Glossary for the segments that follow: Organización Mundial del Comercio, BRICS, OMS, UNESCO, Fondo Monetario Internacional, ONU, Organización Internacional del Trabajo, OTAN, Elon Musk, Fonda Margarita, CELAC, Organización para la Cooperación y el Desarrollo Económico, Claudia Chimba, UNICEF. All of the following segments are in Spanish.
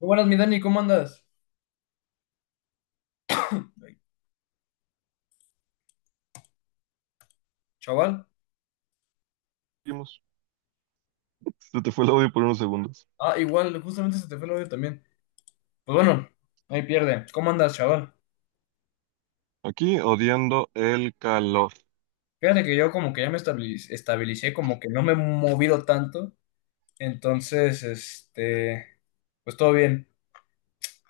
Muy buenas, mi Dani, ¿cómo andas? Chaval. Seguimos. Se te fue el audio por unos segundos. Ah, igual, justamente se te fue el audio también. Pues bueno, ahí pierde. ¿Cómo andas, chaval? Aquí odiando el calor. Fíjate que yo como que ya estabilicé, como que no me he movido tanto. Entonces, pues todo bien.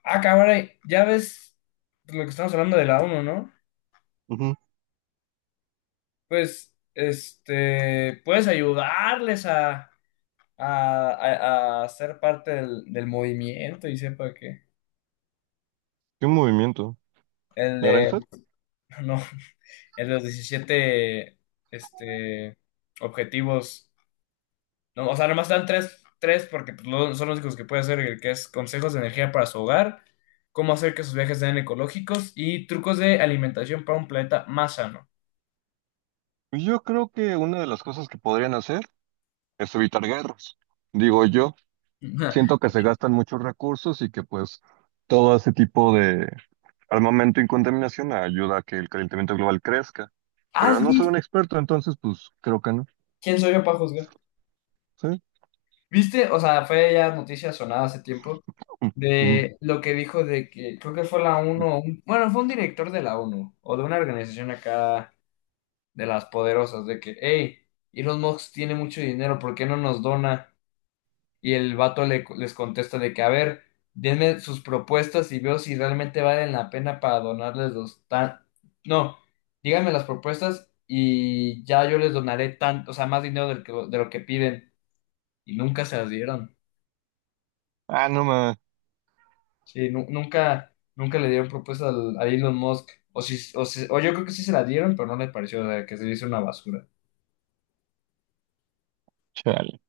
Ah, cabrón, ya ves lo que estamos hablando de la ONU, ¿no? Ujú. Pues, puedes ayudarles a ser parte del movimiento y sepa que ¿Qué movimiento? el de, ¿Naranja? no. En los 17 este, objetivos. No, o sea, nomás dan tres porque pues, son los únicos que puede hacer, el que es consejos de energía para su hogar, cómo hacer que sus viajes sean ecológicos y trucos de alimentación para un planeta más sano. Pues yo creo que una de las cosas que podrían hacer es evitar guerras. Digo yo, siento que se gastan muchos recursos y que pues todo ese tipo de armamento y contaminación ayuda a que el calentamiento global crezca. Pero ¿Has no soy un visto? experto, entonces pues creo que no. ¿Quién soy yo para juzgar? ¿Sí? ¿Viste? O sea, fue ya noticia sonada hace tiempo Ujú. de lo que dijo de que creo que fue la ONU, bueno, fue un director de la ONU o de una organización acá de las poderosas, de que, hey, Elon Musk tiene mucho dinero, ¿por qué no nos dona? Y el vato les contesta de que, a ver, denme sus propuestas y veo si realmente valen la pena para donarles los tan... No, díganme las propuestas y ya yo les donaré tanto, o sea, más dinero de lo que piden. Y nunca se las dieron. Ah, no ma. Sí, nunca, nunca le dieron propuestas a Elon Musk. O, si, o, si- O yo creo que sí se la dieron, pero no le pareció, o sea, que se hizo una basura. Chale.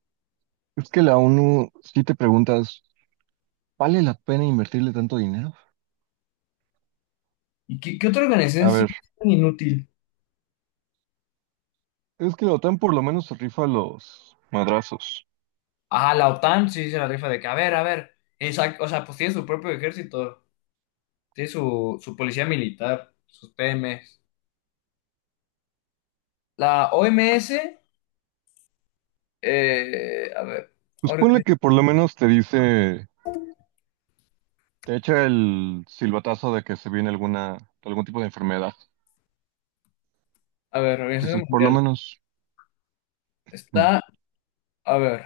Es que la ONU, si te preguntas, ¿vale la pena invertirle tanto dinero? ¿Y qué otra organización A es ver, tan inútil? es que la OTAN por lo menos se rifa los madrazos. Ajá, la OTAN sí se la rifa de que, a ver, exacto, o sea, pues tiene su propio ejército, tiene su policía militar, sus PMs. La OMS, a ver, Pues ponle orga- que por lo menos te dice, te echa el silbatazo de que se viene alguna, algún tipo de enfermedad. a ver, Organización Entonces, por lo Mundial, menos. Mm. está, a ver,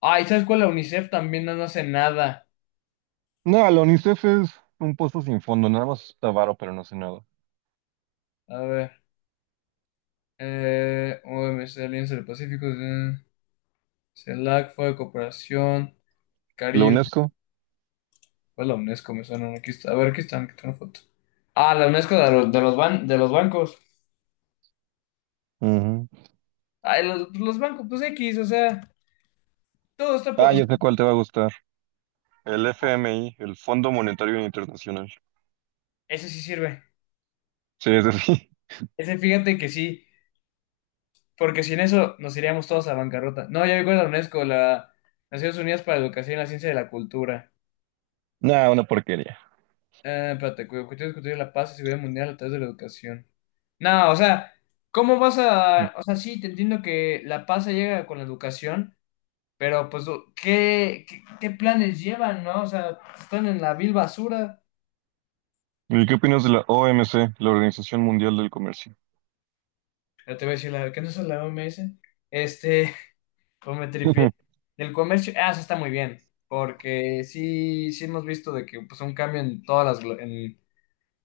ay, ¿sabes cuál? La UNICEF también no, no hace nada, No, la UNICEF es un pozo sin fondo, nada más está varo, pero no hace nada. a ver, OMS, Alianza del Pacífico, CELAC, Fue de Cooperación, La Caribe, UNESCO. pues la UNESCO me suena, aquí está, a ver, aquí están, aquí tengo foto. Ah, la UNESCO de los bancos. Ujú. Ay, los, pues, los bancos, pues X, o sea, todo está... Ah, o sea, ya sé cuál te va a gustar. El FMI, el Fondo Monetario Internacional. ese sí sirve. Sí, es así. Ese fíjate que sí, porque sin eso nos iríamos todos a bancarrota. No, ya me acuerdo de la UNESCO, la Naciones Unidas para la Educación y la Ciencia de la Cultura. Nah, una porquería. Espérate, cuyo objetivo es discutir la paz y seguridad mundial a través de la educación. No, o sea, ¿cómo vas a...? O sea, sí, te entiendo que la paz se llega con la educación, pero pues, ¿qué planes llevan, no? O sea, están en la vil basura. ¿Y qué opinas de la OMC, la Organización Mundial del Comercio? Ya te voy a decir, la, ¿qué no es la OMS? Este... Pues me tripié. Del comercio, ah, eso está muy bien, porque sí, sí hemos visto de que pues un cambio en todas las,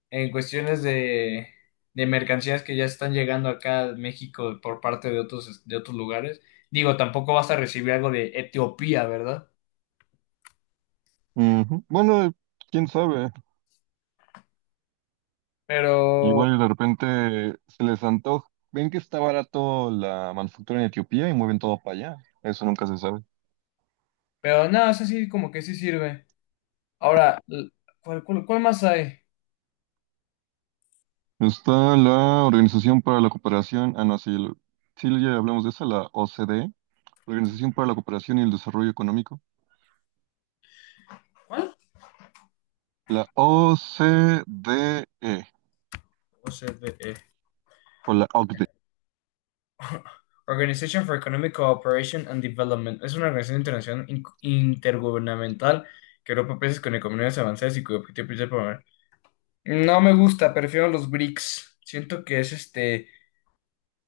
en cuestiones de mercancías que ya están llegando acá a México por parte de otros lugares. Digo, tampoco vas a recibir algo de Etiopía, ¿verdad? Ujú. Bueno, quién sabe. Pero, Igual y de repente se les antoja. Ven que está barato la manufactura en Etiopía y mueven todo para allá. Eso nunca se sabe. pero no, eso sí, como que sí sirve. Ahora, ¿cuál más hay? Está la Organización para la Cooperación. Ah, no, sí, sí ya hablamos de esa, la OCDE. La Organización para la Cooperación y el Desarrollo Económico. ¿Cuál? La OCDE, O sea, o la OCDE. Organization for Economic Cooperation and Development es una organización internacional intergubernamental que agrupa países con economías avanzadas y cuyo objetivo principal es promover... No me gusta, prefiero los BRICS. Siento que es este,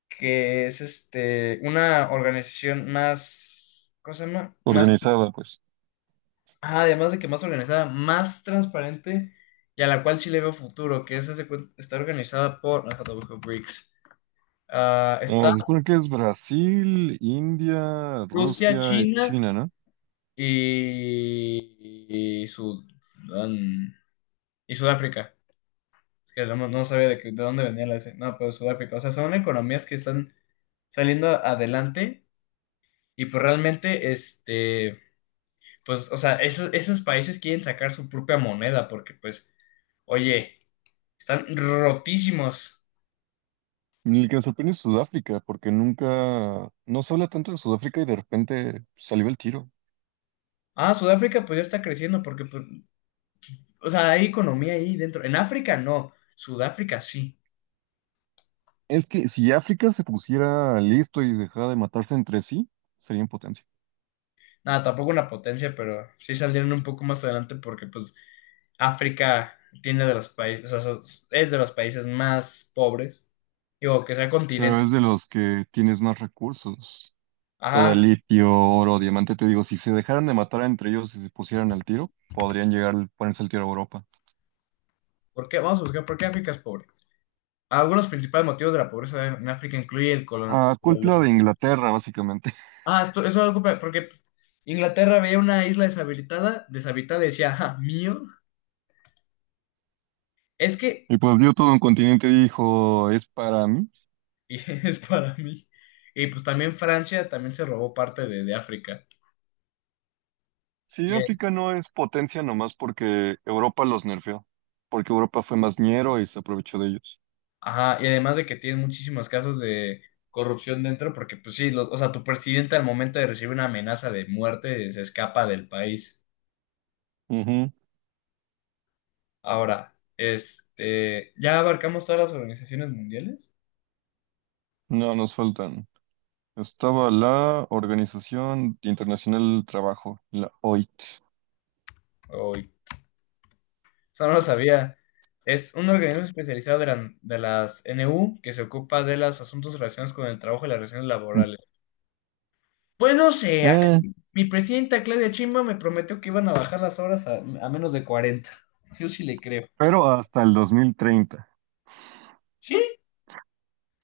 una organización más, ¿cómo se llama? Más, Organizada, pues. ajá, además de que más organizada, más transparente y a la cual sí le veo futuro, que es, está organizada por, ajá, te busco, BRICS. Ah, Ah, está se supone que es Brasil, India, Rusia, Rusia y China. China, ¿no? Y Sudán y Sudáfrica. Es que no, no sabía de, de dónde venía la S. No, pero Sudáfrica. O sea, son economías que están saliendo adelante y pues realmente, pues, o sea, esos países quieren sacar su propia moneda porque pues, oye, están rotísimos. El que me sorprende es Sudáfrica, porque nunca, no se habla tanto de Sudáfrica y de repente salió el tiro. Ah, Sudáfrica pues ya está creciendo porque, pues, o sea, hay economía ahí dentro. En África no, Sudáfrica sí. Es que si África se pusiera listo y dejara de matarse entre sí, sería en potencia. Nada, tampoco una potencia, pero sí salieron un poco más adelante porque pues África tiene de los países, es de los países más pobres, digo, que sea Pero es continente. de los que tienes más recursos. Todo el Ajá, litio, oro, diamante, te digo, si se dejaran de matar entre ellos y se pusieran al tiro, podrían llegar a ponerse el tiro a Europa. ¿por qué? Vamos a buscar, ¿por qué África es pobre? Algunos principales motivos de la pobreza en África incluye el Ah, culpa de Inglaterra, básicamente. Ah, eso es algo porque Inglaterra veía una isla deshabitada, deshabitada y decía, ah, mío, es que Y pues vio todo un continente y dijo, es para mí. y es para mí. Y pues también Francia también se robó parte de África. Sí, África no es potencia nomás porque Europa los nerfeó, porque Europa fue más ñero y se aprovechó de ellos. Ajá, y además de que tienen muchísimos casos de corrupción dentro, porque pues sí, o sea, tu presidente al momento de recibir una amenaza de muerte se escapa del país. Ujú. Ahora, ¿ya abarcamos todas las organizaciones mundiales? No, nos faltan. Estaba la Organización Internacional del Trabajo, la OIT. Hoy, o sea, no lo sabía. Es un organismo especializado de, de las NU que se ocupa de los asuntos relacionados con el trabajo y las relaciones laborales. Pues no sé, acá Eh, mi presidenta Claudia Chimba me prometió que iban a bajar las horas a menos de 40. Yo sí le creo. pero hasta el 2030. ¿Sí?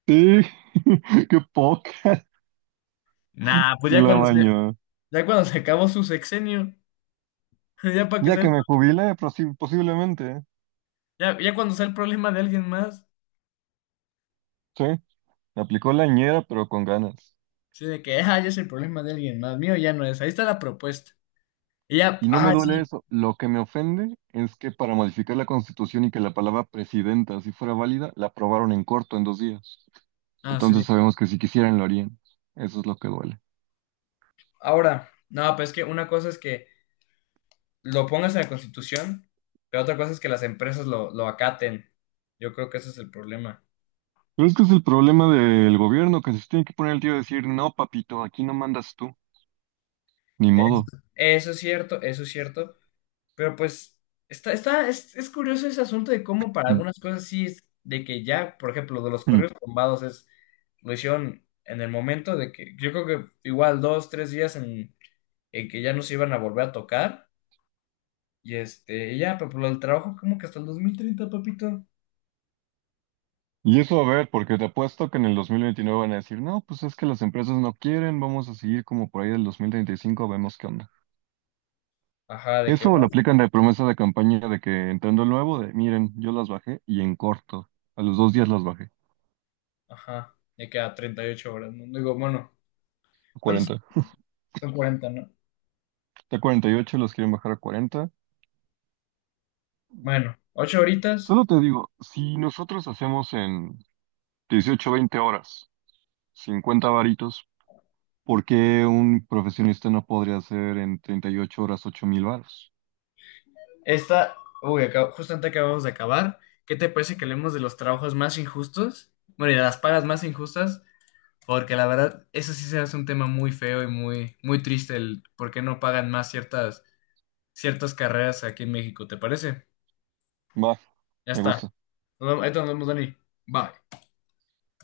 Sí, qué poca. Nah, Se la bañó. ya cuando se acabó su sexenio, ya para que Ya sea, el- que me jubile, posiblemente. ¿Eh? ya, ya cuando sea el problema de alguien más, Sí, me aplicó la ñera, pero con ganas. sí, de que, ah, ya es el problema de alguien más, mío ya no es, ahí está la propuesta. Y ya, Y no me ah, duele sí, eso. Lo que me ofende es que para modificar la Constitución y que la palabra presidenta, así fuera válida, la aprobaron en corto, en dos días. ah, sí. Entonces sabemos que si quisieran lo harían. Eso es lo que duele. Ahora, no, pues es que una cosa es que lo pongas en la Constitución, pero otra cosa es que las empresas lo acaten. Yo creo que ese es el problema. Pero es que es el problema del gobierno, que se tiene que poner el tío a decir, no, papito, aquí no mandas tú. Ni Es- modo. Eso es cierto, pero pues es curioso ese asunto de cómo para Mm, algunas cosas sí es de que ya, por ejemplo, de los mm. correos tumbados es, lo hicieron en el momento de que, yo creo que igual dos, tres días en que ya no se iban a volver a tocar, y y ya, pero por el trabajo como que hasta el 2030 papito. Y eso a ver, porque te apuesto que en el 2029 van a decir, no, pues es que las empresas no quieren, vamos a seguir como por ahí del 2035, vemos qué onda. Ajá, de que Eso va, me lo aplican de promesa de campaña de que entrando nuevo, de miren, yo las bajé y en corto. A los dos días las bajé. ajá, ya queda 38 horas, ¿no? Digo, bueno, A ¿cuántos 40. son 40 no? De 48 los quieren bajar a 40. Bueno, 8 horitas, Solo te digo, si nosotros hacemos en 18, 20 horas, 50 varitos, ¿por qué un profesionista no podría hacer en 38 horas 8 mil varos? esta, uy, justamente acabamos de acabar. ¿Qué te parece que hablemos de los trabajos más injustos? Bueno, y de las pagas más injustas, porque la verdad, eso sí se hace un tema muy feo y muy triste, el por qué no pagan más ciertas, ciertas carreras aquí en México, ¿te parece? Va, Ya me está. gusta. Ahí te nos vemos, Dani. Bye.